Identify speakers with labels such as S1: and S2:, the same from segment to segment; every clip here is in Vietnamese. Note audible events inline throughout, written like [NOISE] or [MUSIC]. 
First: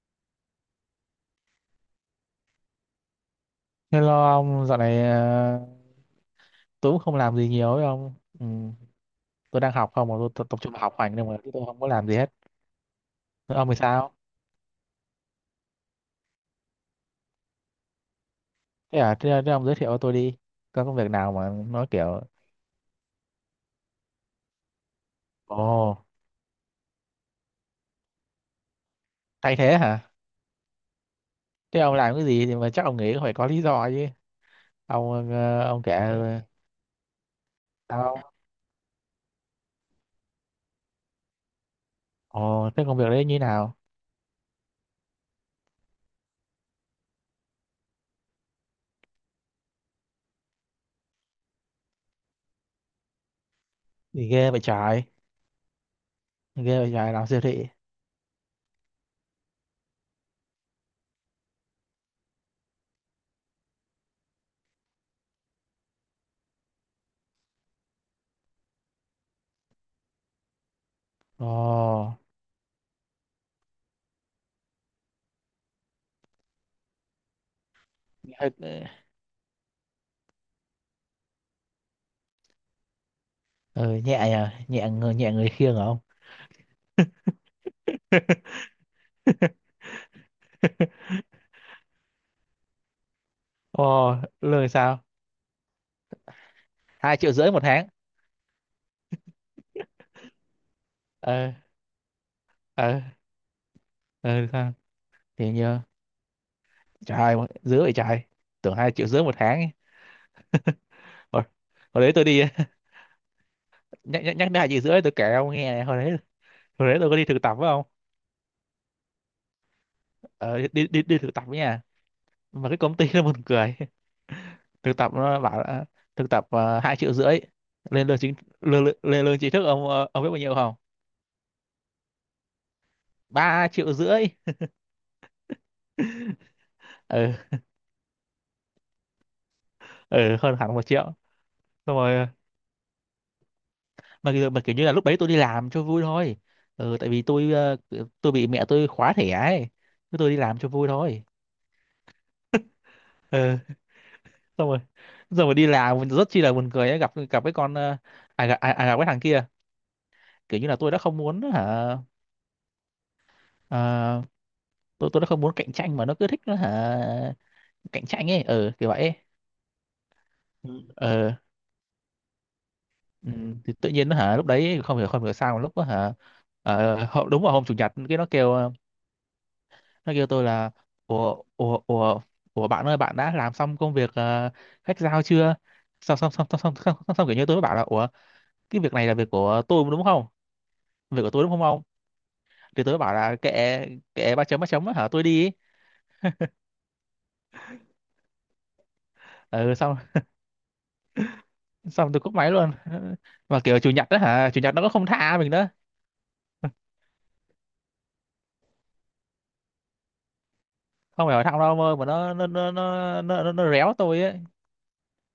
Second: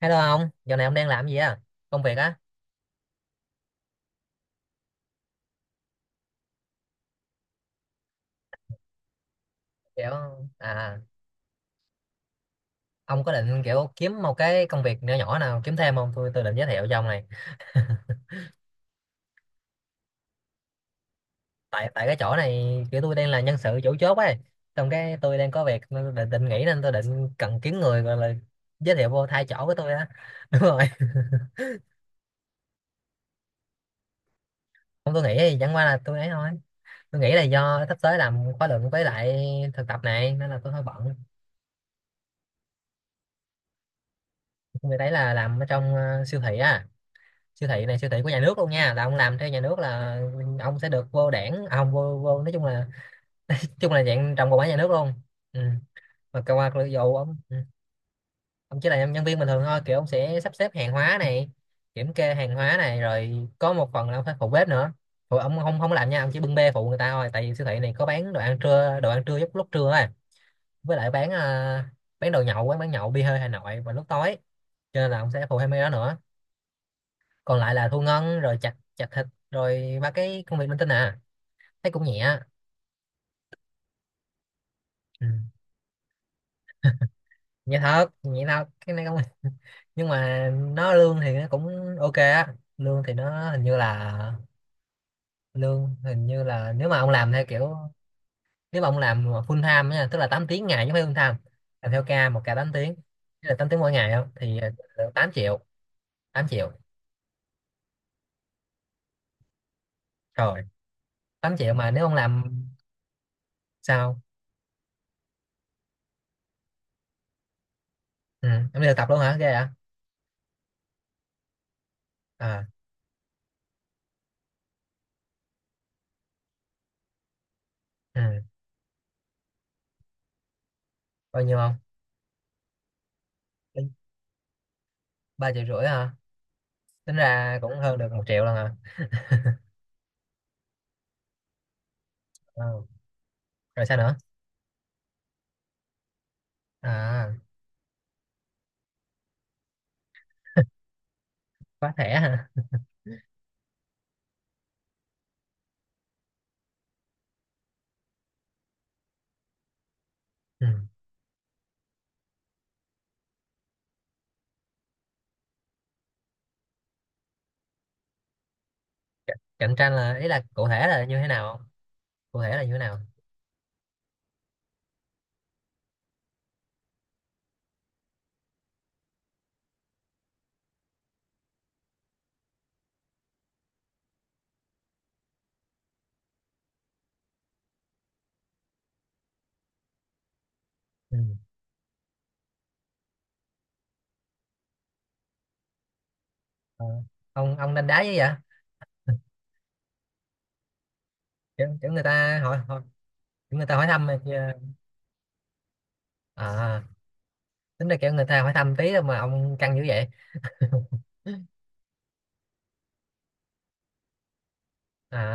S1: Hello ông, giờ này ông đang làm gì á? Công việc á?
S2: Hello ông, dạo này tôi cũng không làm gì nhiều ấy ông. Ừ, tôi đang học không mà tôi tập
S1: Kiểu
S2: tập trung vào học
S1: à,
S2: hành nhưng mà chứ tôi không có làm gì hết.
S1: ông có
S2: Thế
S1: định
S2: ông thì
S1: kiểu
S2: sao?
S1: kiếm một cái công việc nhỏ nhỏ nào kiếm thêm không? Tôi định giới thiệu cho ông này.
S2: Thế à, thế ông giới thiệu cho tôi đi. Có công việc nào mà nói
S1: Tại tại cái
S2: kiểu
S1: chỗ này kiểu tôi đang là nhân sự chủ chốt ấy. Xong cái tôi đang có việc nên
S2: ồ,
S1: tôi định nghỉ, nên tôi định cần kiếm người gọi là giới thiệu vô thay
S2: thay
S1: chỗ của
S2: thế
S1: tôi
S2: hả?
S1: á. [LAUGHS] Đúng rồi.
S2: Thế ông làm cái gì thì mà chắc ông nghĩ phải có lý do chứ.
S1: Không, tôi nghĩ thì chẳng
S2: Ông
S1: qua
S2: kể
S1: là tôi ấy thôi. Tôi nghĩ là do sắp tới
S2: sao?
S1: làm khóa luận với lại thực tập này nên là tôi hơi bận.
S2: Ồ, thế công việc đấy như nào?
S1: Người đấy là làm ở trong siêu thị á. Siêu thị này siêu thị của nhà nước luôn nha, là ông làm theo nhà nước là ông sẽ được vô đảng à, không vô, vô nói chung là
S2: Thì
S1: dạng trong bộ máy nhà nước luôn. Ừ, mà cơ quan
S2: ghê vậy
S1: ví
S2: trời
S1: dụ
S2: làm
S1: ông.
S2: siêu
S1: Ừ,
S2: thị.
S1: ông chỉ là nhân viên bình thường thôi, kiểu ông sẽ sắp xếp hàng hóa này, kiểm kê hàng hóa này, rồi có một phần là ông phải phụ bếp nữa. Phụ ông không không làm nha, ông chỉ bưng bê phụ người ta thôi, tại vì siêu thị này có bán đồ ăn trưa, đồ ăn trưa lúc lúc trưa á, với lại bán à,
S2: Ồ,
S1: bán đồ nhậu, quán bán nhậu bia hơi Hà Nội vào lúc tối, cho nên là ông sẽ phụ thêm mấy đó nữa, còn lại là thu ngân rồi chặt
S2: hơi-
S1: chặt thịt rồi ba cái công việc linh tinh à. Thấy cũng nhẹ.
S2: ừ, nhẹ người
S1: Ừ,
S2: nhẹ người khiêng hả ông?
S1: nhẹ thật, nhẹ thật, cái này không. [LAUGHS]
S2: [LAUGHS]
S1: Nhưng mà nó lương thì nó cũng ok á, lương thì nó hình như là,
S2: Ồ, lương sao?
S1: lương hình như là nếu mà ông
S2: hai
S1: làm
S2: triệu
S1: theo
S2: rưỡi một
S1: kiểu,
S2: tháng
S1: nếu mà ông làm mà full time nha, tức là 8 tiếng ngày chứ không phải full time,
S2: ờ
S1: làm theo ca, một ca 8 tiếng,
S2: ờ
S1: tức là 8 tiếng mỗi ngày không
S2: ờ
S1: thì
S2: Sao?
S1: được 8
S2: Thì
S1: triệu.
S2: nhờ.
S1: Tám triệu.
S2: Trời ơi, dữ vậy trời. Tưởng 2,5 triệu một tháng ấy.
S1: Rồi,
S2: hồi,
S1: 8 triệu mà
S2: hồi
S1: nếu
S2: đấy
S1: ông
S2: tôi
S1: làm.
S2: đi. [LAUGHS]
S1: Sao?
S2: nhắc nhắc nhắc đến 2,5 triệu, tôi kể ông nghe này, hồi đấy tôi có đi thực tập phải không?
S1: Ừ, em đi thực tập luôn hả, ghê hả?
S2: Ờ, đi đi đi thực tập ấy nha.
S1: À,
S2: Mà cái công ty nó buồn cười. [LAUGHS] Thực tập nó bảo là thực tập 2,5 triệu. lên lương chính
S1: ừ.
S2: Lên lương chính thức ông biết bao nhiêu không?
S1: Bao nhiêu không?
S2: 3,5 triệu.
S1: Ba triệu rưỡi hả? Tính
S2: Ừ,
S1: ra cũng hơn được một triệu lần à.
S2: ừ, hơn hẳn 1 triệu. Xong rồi.
S1: Ờ, rồi sao nữa?
S2: Mà kiểu như là lúc đấy tôi đi làm cho vui thôi. Ừ, tại vì
S1: À,
S2: tôi bị mẹ tôi khóa thẻ ấy. Thế tôi đi làm cho vui thôi.
S1: khóa thẻ hả?
S2: Ừ, xong rồi xong rồi đi làm rất chi là buồn cười ấy, gặp gặp cái con ờ, à, gặp, à, à, gặp cái thằng kia kiểu
S1: Ừ.
S2: như là tôi đã không muốn hả. Ờ, tôi tôi đã không muốn cạnh tranh mà nó cứ thích nó hả, cạnh tranh ấy, ừ, kiểu vậy ấy.
S1: C- cạnh tranh là ý là cụ
S2: Ừ.
S1: thể là như thế
S2: Ờ,
S1: nào không? Cụ thể là như thế nào?
S2: ừ, thì tự nhiên nó hả lúc đấy không hiểu sao mà lúc đó hả, đúng vào hôm chủ nhật cái nó kêu nó kêu tôi là ủa ủa bạn ơi, bạn đã làm xong công việc khách giao chưa? Xong kiểu như tôi mới bảo là ủa, cái việc này là việc của tôi đúng không,
S1: Ừ.
S2: việc của tôi đúng không ông? Thì tôi mới bảo là kệ, kệ ba chấm á hả tôi đi.
S1: Ờ. Ông đánh đá với vậy.
S2: Ừ. Xong,
S1: Kiểu, kiểu người
S2: tôi cúp
S1: ta
S2: máy
S1: hỏi,
S2: luôn.
S1: hỏi
S2: [LAUGHS]
S1: kiểu
S2: Mà
S1: người ta
S2: kiểu
S1: hỏi
S2: chủ
S1: thăm
S2: nhật
S1: mà.
S2: đó hả, chủ nhật nó cũng không tha mình đó.
S1: À, tính ra kiểu người ta hỏi thăm tí thôi mà ông căng dữ vậy.
S2: Không phải hỏi thẳng đâu ông ơi, mà nó réo tôi ấy.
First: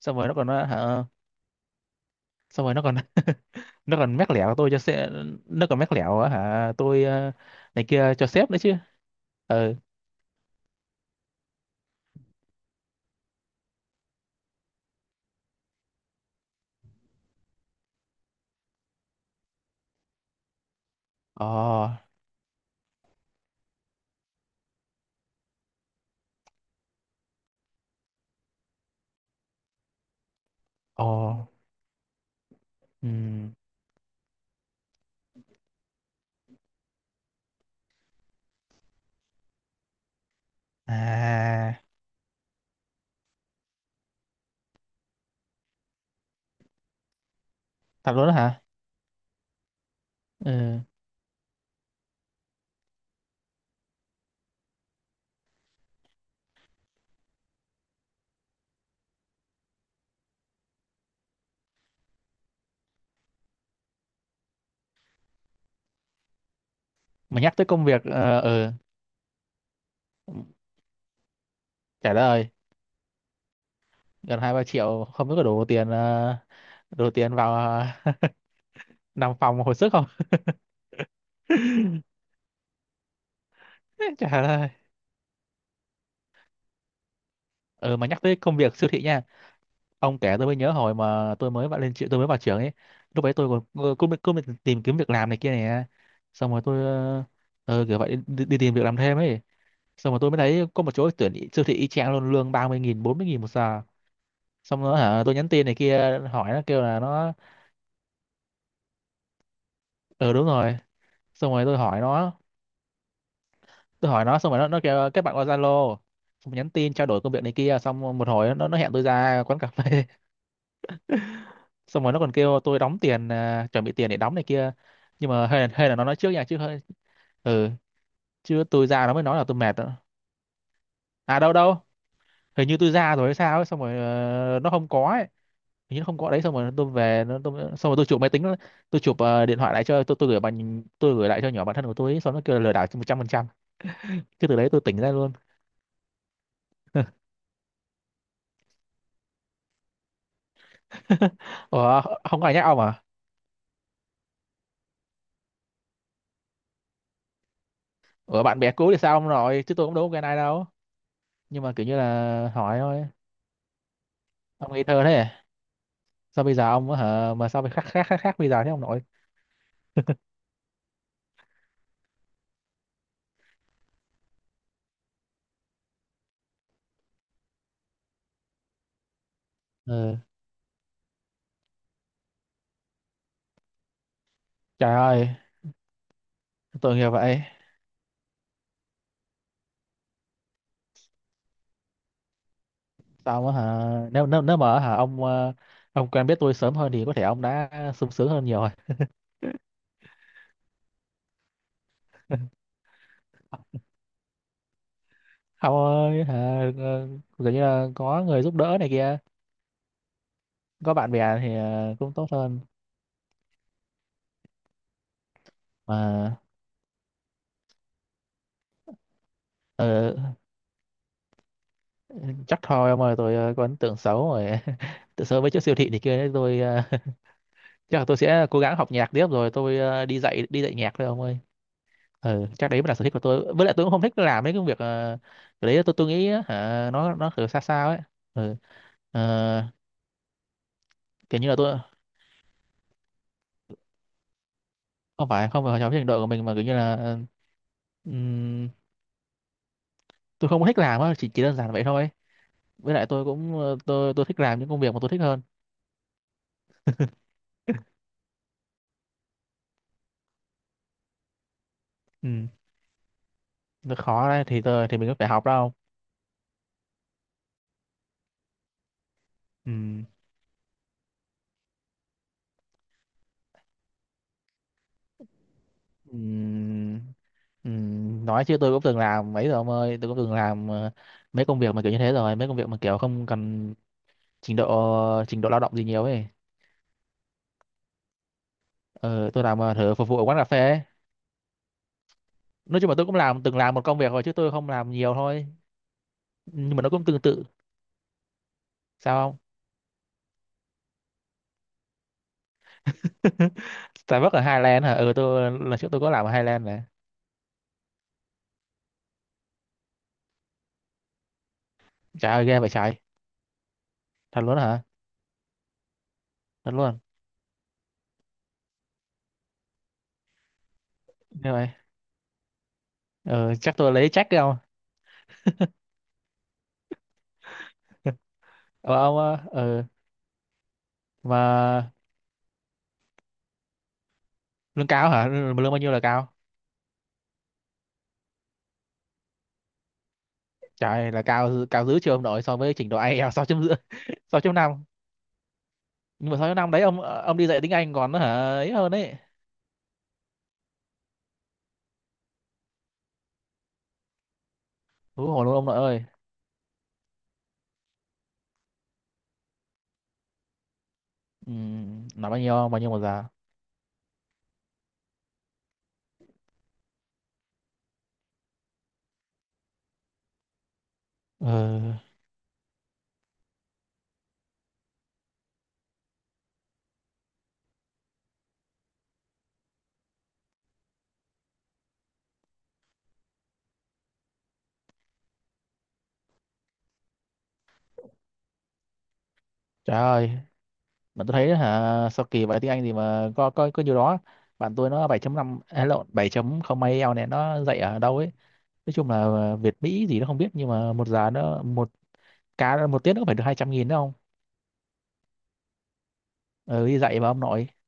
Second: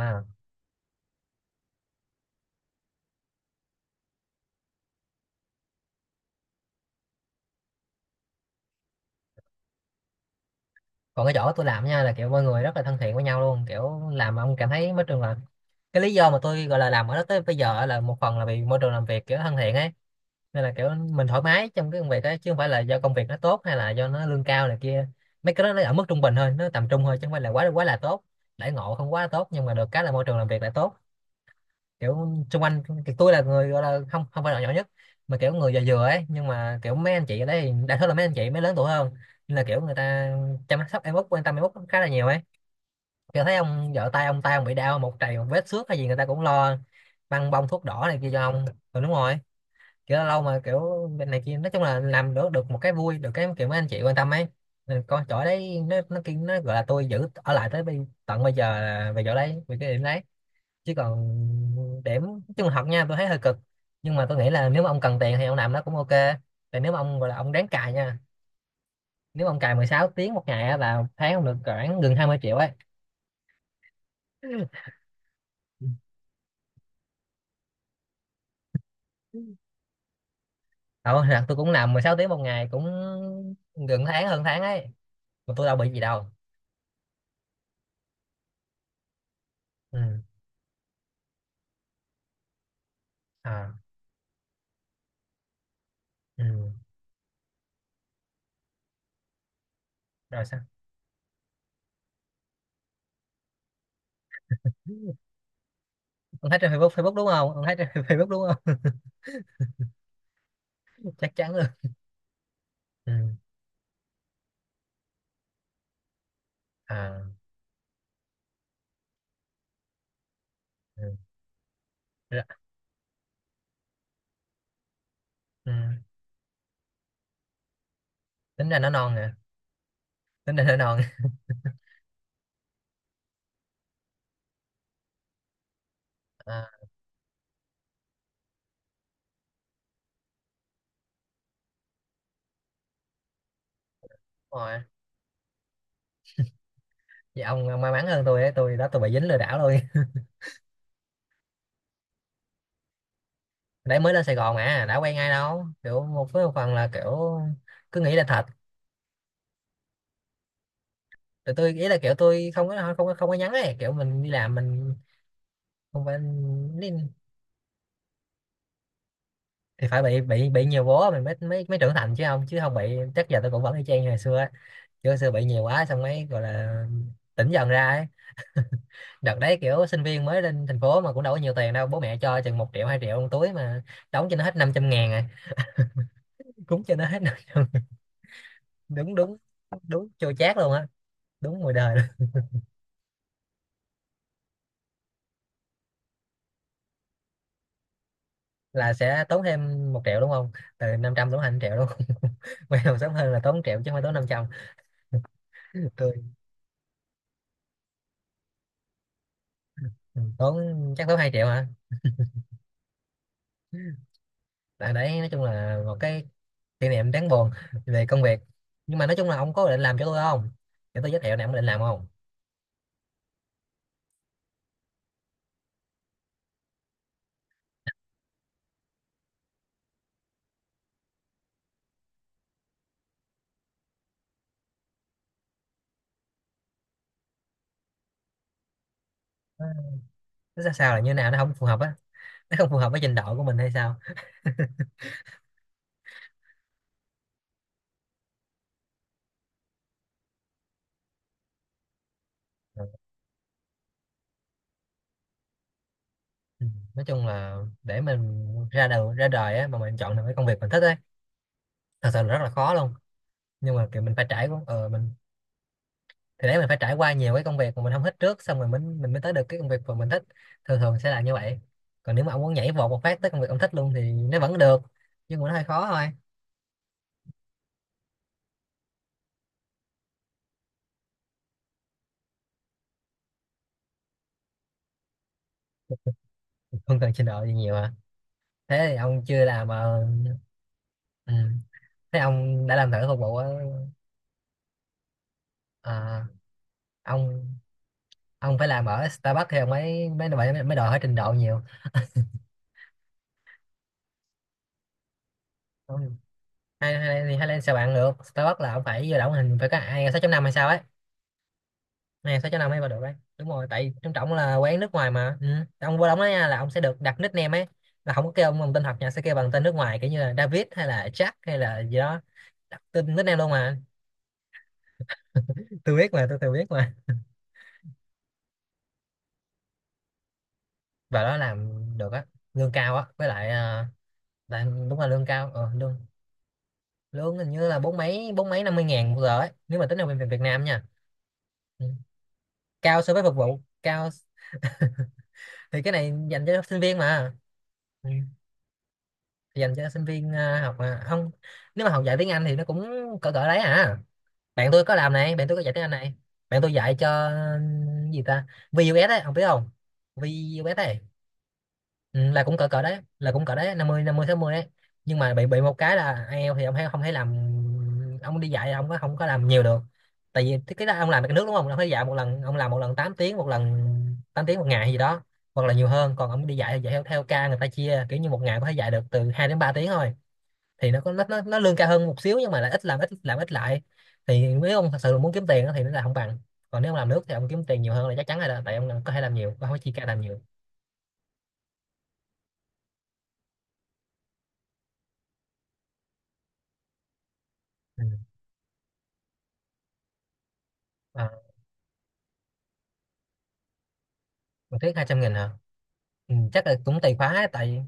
S2: Xong rồi nó còn hả, xong rồi nó còn [LAUGHS] nó còn mách lẻo tôi cho sếp. Nó còn mách lẻo á hả tôi này kia cho sếp nữa chứ. Ừ.
S1: còn cái chỗ tôi làm nha là kiểu mọi người rất là thân thiện với nhau luôn, kiểu làm mà ông cảm thấy môi trường là cái lý do mà tôi gọi là làm ở đó tới bây giờ, là một phần là vì môi trường làm việc kiểu thân thiện ấy, nên là kiểu mình thoải
S2: Ồ.
S1: mái trong cái công việc ấy, chứ không phải là do công việc nó tốt hay là do nó lương cao này kia. Mấy cái đó nó ở mức trung bình thôi, nó tầm trung thôi, chứ không phải là quá quá là tốt. Đãi ngộ không quá là tốt nhưng mà được cái là môi trường làm việc lại tốt.
S2: Ồ.
S1: Kiểu xung quanh,
S2: Ừ.
S1: kiểu tôi là người gọi là không không phải là nhỏ nhất, mà kiểu người già vừa ấy, nhưng mà kiểu mấy anh chị ở đây thì đa số là mấy anh chị mới lớn tuổi hơn, nên là kiểu người ta chăm sóc em út, quan tâm em út
S2: À,
S1: khá là nhiều ấy. Kiểu thấy ông vợ tay ông, tay ông bị đau, một trầy một vết xước hay gì người ta cũng lo băng bông, thuốc đỏ
S2: thật
S1: này
S2: luôn
S1: kia
S2: đó
S1: cho
S2: hả?
S1: ông. Ừ, đúng rồi. Kiểu lâu lâu mà
S2: Ừ.
S1: kiểu bên này kia, nói chung là làm được, được một cái vui được, cái kiểu mấy anh chị quan tâm ấy. Nên con chỗ đấy nó kia nó gọi là tôi giữ ở lại tới tận bây giờ, là về chỗ đấy, về cái điểm đấy. Chứ còn điểm nói chung là học nha, tôi thấy hơi cực, nhưng mà tôi nghĩ là nếu mà ông cần tiền thì ông làm nó cũng ok. Tại nếu mà ông gọi là
S2: Mà
S1: ông
S2: nhắc tới
S1: ráng
S2: công
S1: cày
S2: việc
S1: nha,
S2: ừ,
S1: nếu mà ông cày 16 tiếng một ngày á, là tháng ông được khoảng
S2: trả
S1: gần 20
S2: lời,
S1: triệu ấy.
S2: gần hai ba
S1: [LAUGHS]
S2: triệu không biết có đủ tiền đủ tiền vào nằm phòng hồi sức không.
S1: Đâu, là tôi cũng làm 16 tiếng một ngày cũng gần
S2: [LAUGHS]
S1: tháng,
S2: Trả
S1: hơn tháng
S2: lời.
S1: ấy mà tôi đâu bị gì đâu.
S2: Ừ, mà nhắc tới công việc siêu thị nha, ông
S1: Ừ.
S2: kể tôi mới nhớ hồi mà tôi mới vào tôi mới vào trường ấy, lúc ấy tôi
S1: À.
S2: còn cứ cứ, cứ tìm kiếm việc làm này kia này. Xong rồi
S1: Ừ.
S2: tôi kiểu vậy đi, đi, tìm việc làm thêm ấy. Xong rồi tôi mới
S1: Rồi sao?
S2: thấy có một chỗ tuyển siêu thị y chang luôn, lương 30.000, 40.000 một giờ. Xong rồi hả tôi nhắn tin này kia
S1: Ông
S2: hỏi,
S1: thấy
S2: nó
S1: trên
S2: kêu
S1: Facebook,
S2: là
S1: Facebook đúng
S2: nó
S1: không, ông thấy trên [LAUGHS] Facebook đúng không?
S2: ờ đúng rồi.
S1: [LAUGHS] Chắc
S2: Xong
S1: chắn
S2: rồi
S1: luôn. Ừ.
S2: tôi hỏi nó, xong rồi nó kêu kết bạn qua Zalo, xong nhắn tin trao đổi
S1: À,
S2: công việc này kia, xong một hồi nó hẹn tôi ra quán cà phê.
S1: ừ.
S2: Xong rồi nó còn
S1: Ra-
S2: kêu tôi đóng tiền, à, chuẩn bị tiền để đóng này kia, nhưng mà hay là,
S1: ừ.
S2: hay là nó nói trước nha chứ hơi. Ừ. Chứ
S1: Tính ra
S2: tôi
S1: nó
S2: ra nó
S1: non
S2: mới
S1: nè,
S2: nói là tôi mệt đó.
S1: tính ra nó non.
S2: À, đâu đâu, hình như tôi ra rồi hay sao ấy. Xong rồi nó không có ấy, hình như nó không có đấy. Xong
S1: À,
S2: rồi tôi về nó tôi, xong rồi tôi chụp máy tính, tôi chụp điện thoại lại cho tôi gửi bạn, tôi gửi lại cho nhỏ bạn thân của tôi ấy, xong nó kêu là lừa đảo 100%. Cái từ
S1: đúng
S2: đấy
S1: rồi.
S2: tôi tỉnh ra luôn.
S1: Vậy ông may mắn hơn tôi ấy. Tôi đó tôi bị dính lừa đảo luôn.
S2: [LAUGHS] Ủa, không có ai nhắc ông à?
S1: [LAUGHS] Đấy mới lên Sài Gòn mà đã quen ai đâu, kiểu một với một phần là kiểu cứ nghĩ là
S2: Ủa,
S1: thật.
S2: bạn bè cũ thì sao, ông rồi chứ tôi cũng đâu có quen ai đâu,
S1: Tụi
S2: nhưng
S1: tôi
S2: mà kiểu
S1: ý
S2: như
S1: là kiểu tôi
S2: là
S1: không có,
S2: hỏi thôi.
S1: không có, không có nhắn ấy, kiểu mình đi làm
S2: Ông ngây
S1: mình
S2: thơ thế,
S1: không phải
S2: sao bây giờ ông á
S1: đi-
S2: hả, mà sao phải khác khác khác khác bây giờ thế ông nội?
S1: thì phải bị nhiều bố mình mới, mới, mới trưởng thành chứ không, chứ không bị chắc giờ tôi cũng vẫn y chang như ngày xưa ấy. Kiểu xưa bị nhiều quá xong mới gọi là tỉnh dần ra ấy. Đợt đấy kiểu sinh
S2: Ừ.
S1: viên mới lên thành phố mà cũng đâu có nhiều tiền đâu, bố mẹ cho chừng một triệu hai triệu trong túi mà đóng cho nó hết 500
S2: Trời
S1: ngàn à.
S2: ơi,
S1: [LAUGHS] Cúng cho
S2: tôi nghĩ
S1: nó hết
S2: vậy.
S1: 500. Đúng, đúng, đúng, chua chát luôn á, đúng mùi đời luôn.
S2: Sao mà hả, nếu nếu nếu mà hả ông ông quen biết tôi sớm hơn thì có thể ông đã sung sướng hơn nhiều rồi.
S1: Là sẽ tốn thêm một triệu đúng không? Từ 500 tốn thành triệu đúng không? [LAUGHS]
S2: [LAUGHS]
S1: Quay đầu sớm hơn là tốn 1 triệu chứ không phải tốn 500.
S2: Ông
S1: Tôi
S2: ơi hả kiểu như là có người giúp đỡ này kia,
S1: ừ, tốn
S2: có
S1: chắc
S2: bạn
S1: tốn 2
S2: bè
S1: triệu
S2: thì
S1: hả.
S2: cũng tốt hơn
S1: Tại đấy nói chung là một cái
S2: mà.
S1: kỷ niệm đáng buồn về công việc. Nhưng mà nói chung là ông có định làm cho
S2: ờ,
S1: tôi không, để tôi giới thiệu nè, ông định làm không?
S2: Chắc thôi ông ơi, tôi có ấn tượng xấu rồi [LAUGHS] tự sớm với chỗ siêu thị này kia đấy, tôi [LAUGHS] chắc là tôi sẽ cố gắng học nhạc tiếp rồi tôi đi dạy nhạc thôi ông ơi. Ừ, chắc đấy mới là sở thích của tôi, với lại tôi cũng không thích làm mấy cái việc cái đấy, tôi nghĩ á, hả nó kiểu xa sao ấy. Ừ. ờ,
S1: Nó, nó ra sao là như nào, nó
S2: Kiểu như
S1: không
S2: là
S1: phù
S2: tôi
S1: hợp á? Nó không phù hợp với trình độ của mình hay sao?
S2: không phải, không phải trong trình độ của mình mà kiểu như là ừm, tôi không có thích làm á, chỉ đơn giản vậy thôi, với lại tôi cũng tôi thích làm những công việc mà tôi thích hơn.
S1: Ừ. Nói chung là để mình ra đầu, ra đời á mà mình chọn được cái công việc mình thích ấy thật sự là rất
S2: Ừ.
S1: là khó luôn. Nhưng mà
S2: Nó
S1: kiểu mình phải
S2: khó đấy,
S1: trải qua
S2: thì tôi thì mình
S1: mình,
S2: có phải học đâu.
S1: thì đấy mình phải trải qua nhiều cái công việc mà mình không thích trước, xong rồi mình mới tới được cái công
S2: Ừ.
S1: việc mà mình thích. Thường thường sẽ là như vậy. Còn nếu mà ông muốn nhảy vọt một phát tới công việc ông thích luôn thì nó vẫn được, nhưng mà nó hơi khó thôi.
S2: Ừ. Ừ. Nói chứ tôi cũng từng làm mấy rồi ông ơi, tôi cũng từng làm mấy công việc mà kiểu như thế rồi, mấy công việc mà kiểu không cần trình độ lao động gì nhiều ấy.
S1: Không cần trình độ gì nhiều à? Thế thì ông
S2: Ờ,
S1: chưa
S2: tôi làm
S1: làm
S2: thử phục vụ ở quán cà phê ấy.
S1: ừ. Thế ông đã
S2: Nói chung
S1: làm
S2: là tôi
S1: thử
S2: cũng
S1: phục vụ ở,
S2: từng làm một công việc rồi chứ tôi không làm nhiều thôi,
S1: à,
S2: nhưng mà nó cũng tương tự.
S1: ông ông phải làm ở
S2: Sao không?
S1: Starbucks thì ông mới, mới đòi hỏi trình độ nhiều.
S2: [LAUGHS] Starbucks ở Highland hả? Ừ, tôi lần trước tôi có
S1: Ông-
S2: làm ở Highland này.
S1: hay hay thì hay lên sao bạn được Starbucks là ông phải vô động hình phải có ai 6 năm hay sao ấy.
S2: Trời
S1: Ai
S2: ơi,
S1: sáu, 6
S2: ghê vậy
S1: năm mới vào
S2: trời.
S1: được đấy, đúng rồi, tại trong trọng
S2: Thật
S1: là
S2: luôn
S1: quán
S2: hả?
S1: nước ngoài mà. Ừ, ông vô đóng đó nha là ông
S2: Thật
S1: sẽ
S2: luôn.
S1: được đặt nickname ấy, là không có kêu ông bằng tên thật nha, sẽ kêu bằng tên nước ngoài kiểu như là David hay là Jack
S2: Ghê
S1: hay
S2: vậy.
S1: là gì đó, đặt tên nickname luôn
S2: Ờ,
S1: mà.
S2: Chắc tôi lấy check đâu.
S1: Tôi biết mà tôi biết mà.
S2: ờ, ông ờ, ờ,
S1: Và đó
S2: mà
S1: làm được á, lương cao á, với lại là-
S2: lương
S1: đúng là
S2: cao
S1: lương
S2: hả,
S1: cao,
S2: lương
S1: ờ,
S2: bao nhiêu
S1: lương
S2: là cao?
S1: lương hình như là bốn mấy, bốn mấy năm mươi ngàn một giờ ấy, nếu mà tính ở bên Việt Nam nha.
S2: Trời, là cao,
S1: Ừ,
S2: cao dữ chưa ông nội, so với trình độ
S1: cao so với
S2: IELTS [LAUGHS]
S1: phục
S2: sáu
S1: vụ
S2: chấm rưỡi
S1: cao.
S2: [LAUGHS] 6,5.
S1: Thì cái này
S2: Nhưng mà
S1: dành
S2: sáu chấm
S1: cho
S2: năm
S1: sinh
S2: đấy
S1: viên
S2: ông
S1: mà.
S2: ông đi dạy tiếng Anh
S1: Ừ.
S2: còn nó hả ấy, hơn đấy.
S1: Thì dành cho sinh viên à, học mà không. Nếu mà học dạy tiếng Anh thì nó cũng cỡ cỡ đấy à. Bạn tôi có làm
S2: Hú
S1: này,
S2: hồn
S1: bạn
S2: luôn
S1: tôi có
S2: ông
S1: dạy
S2: nội
S1: tiếng Anh
S2: ơi.
S1: này. Bạn tôi dạy cho ừ, gì ta, VUS ấy ông biết không, VUS ấy.
S2: Ừ,
S1: Ừ,
S2: là bao
S1: là cũng cỡ
S2: nhiêu, bao
S1: cỡ
S2: nhiêu
S1: đấy,
S2: một giờ?
S1: là cũng cỡ đấy, năm năm mươi, năm mươi sáu mươi đấy. Nhưng mà bị một cái là IELTS thì ông thấy không thấy làm, ông đi dạy ông có không có làm nhiều được, tại vì cái đó ông làm cái nước đúng không, ông
S2: Ờ,
S1: phải dạy một lần, ông làm một lần 8 tiếng một lần, 8 tiếng một ngày gì đó hoặc là nhiều hơn. Còn ông đi dạy thì dạy theo, theo ca người ta chia kiểu như một ngày có thể dạy được từ 2 đến 3 tiếng thôi, thì nó có nó lương cao hơn một xíu, nhưng mà lại ít làm, ít làm, ít lại. Thì nếu ông thật sự muốn kiếm tiền á thì nó là không bằng. Còn nếu ông làm nước thì ông kiếm tiền nhiều hơn là chắc chắn rồi đó, tại ông có thể làm nhiều, ông không có chia
S2: trời
S1: ca, làm
S2: ơi,
S1: nhiều.
S2: mà tôi thấy hả, sao kỳ vậy tiếng Anh gì mà có nhiều đó. Bạn tôi nó 7,5, à, lộn 7,0 0 eo này, nó dạy ở
S1: Ừ.
S2: đâu ấy. Nói chung là Việt Mỹ gì nó không biết, nhưng mà một
S1: Ờ.
S2: giờ nó một cá một tiết nó phải được 200.000 đúng không?
S1: Một tiết 200 nghìn hả? Ừ, chắc là
S2: Ừ,
S1: cũng
S2: đi
S1: tùy
S2: dạy mà
S1: khóa
S2: ông
S1: ấy,
S2: nội.
S1: tại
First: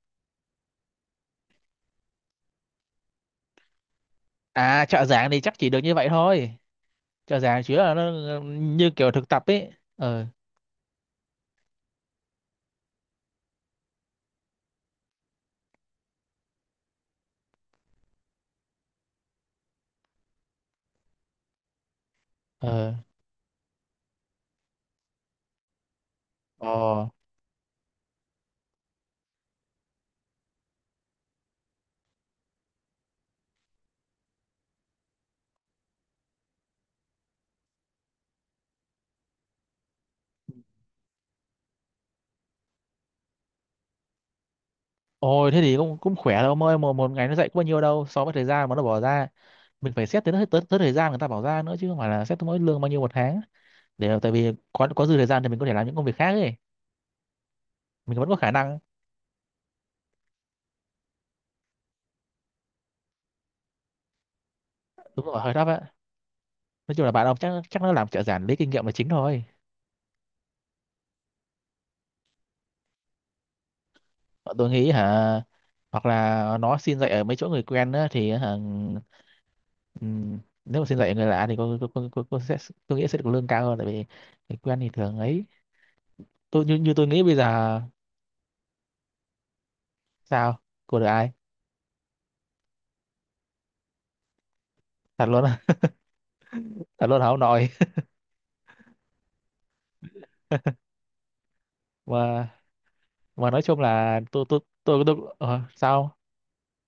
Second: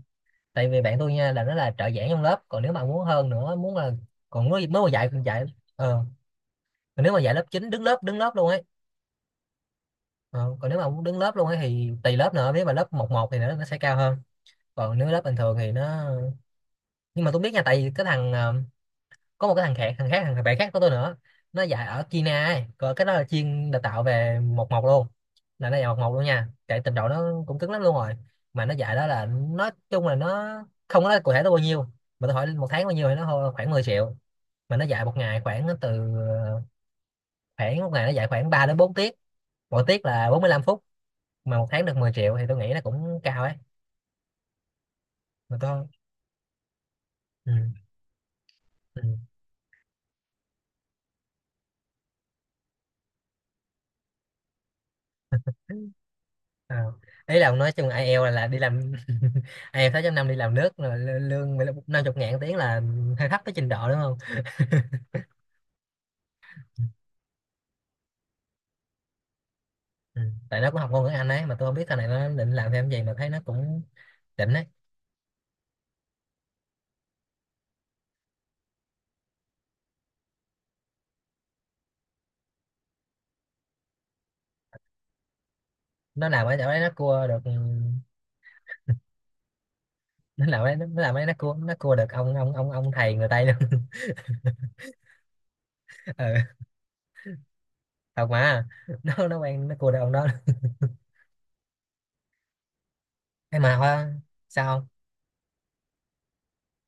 S1: tại vì bạn tôi nha là nó là trợ giảng trong lớp, còn nếu mà muốn hơn nữa muốn là, còn nếu nếu
S2: À,
S1: mà
S2: trợ
S1: dạy thì
S2: giảng thì
S1: dạy.
S2: chắc chỉ được như
S1: Ờ,
S2: vậy thôi.
S1: còn nếu mà dạy
S2: Trợ
S1: lớp
S2: giảng
S1: chín,
S2: chỉ
S1: đứng
S2: là
S1: lớp,
S2: nó
S1: đứng lớp luôn ấy.
S2: như kiểu thực tập ấy. Ờ.
S1: Ờ, còn nếu mà muốn đứng lớp luôn ấy thì tùy lớp nữa, nếu mà lớp một một thì nó sẽ cao hơn, còn nếu lớp bình thường thì nó. Nhưng mà tôi biết nha, tại vì cái thằng có một cái thằng khác, thằng khác, thằng bạn khác của tôi nữa, nó dạy ở China ấy,
S2: Ờ.
S1: còn cái đó là chuyên đào tạo về một một luôn, là nó dạy một một luôn nha, chạy trình độ
S2: Ồ,
S1: nó cũng cứng lắm luôn rồi. Mà nó dạy đó là nói chung là nó không có nói cụ thể nó bao nhiêu, mà tôi hỏi một tháng bao nhiêu thì nó hô khoảng 10 triệu. Mà nó dạy một ngày khoảng từ ờ, khoảng một ngày nó dạy khoảng 3 đến 4 tiết, mỗi tiết là 45 phút, mà một tháng được 10 triệu thì tôi nghĩ là cũng cao ấy.
S2: ôi
S1: Mà
S2: thế
S1: tôi
S2: thì cũng cũng khỏe đâu ông ơi, một một ngày nó dạy
S1: ừ.
S2: có bao nhiêu đâu so với thời gian mà nó bỏ
S1: Ừ.
S2: ra. Mình phải xét tới tới thời gian người ta bảo ra nữa, chứ không phải là xét tới mỗi lương bao nhiêu một tháng, để tại vì có dư thời gian thì mình có thể làm những công việc khác ấy,
S1: À, ý là ông nói chung
S2: mình
S1: IELTS
S2: vẫn có
S1: là
S2: khả
S1: đi
S2: năng.
S1: làm. [LAUGHS] Ai eo sáu 6 năm đi làm nước là lö- lương mười lăm- năm chục ngàn tiếng là hơi thấp cái trình độ đúng không?
S2: Đúng rồi, hơi thấp á. Nói chung là bạn ông chắc chắc nó làm trợ giảng lấy kinh nghiệm là chính thôi.
S1: Ừ. Tại nó cũng học ngôn ngữ Anh ấy, mà tôi không biết sau này nó định làm thêm gì, mà thấy nó cũng đỉnh
S2: Bọn
S1: ấy.
S2: tôi nghĩ hả, hoặc là nó xin dạy ở mấy chỗ người quen á, thì hả, ừm, nếu mà xin dạy ở người lạ thì có sẽ, tôi nghĩ sẽ được lương cao hơn, tại vì người quen thì thường ấy.
S1: Nó làm ở chỗ
S2: Như
S1: đấy nó
S2: như tôi nghĩ
S1: cua
S2: bây
S1: được ừ,
S2: giờ.
S1: nó làm
S2: Sao?
S1: ở đấy,
S2: Của được
S1: nó
S2: ai?
S1: cua, nó cua được ông thầy người Tây luôn.
S2: Thật luôn á?
S1: [LAUGHS] Ừ,
S2: Thật luôn hả ông nội?
S1: thật mà. Nó quen, nó cua được ông đó.
S2: mà mà
S1: Ê
S2: nói
S1: mà
S2: chung
S1: hoa
S2: là
S1: sao không?
S2: tôi sao?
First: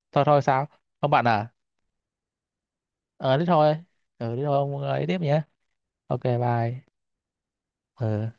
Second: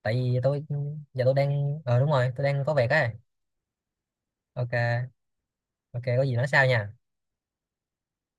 S1: Tại
S2: Thôi
S1: vì
S2: thôi,
S1: tôi
S2: sao không
S1: giờ
S2: bạn
S1: tôi
S2: à?
S1: đang ờ đúng rồi, tôi đang có việc ấy.
S2: Ờ, thế thôi. Ừ, thế thôi ông ấy
S1: Ok,
S2: tiếp nhé.
S1: ok
S2: OK
S1: có gì nói sau
S2: bye.
S1: nha.
S2: Ừ.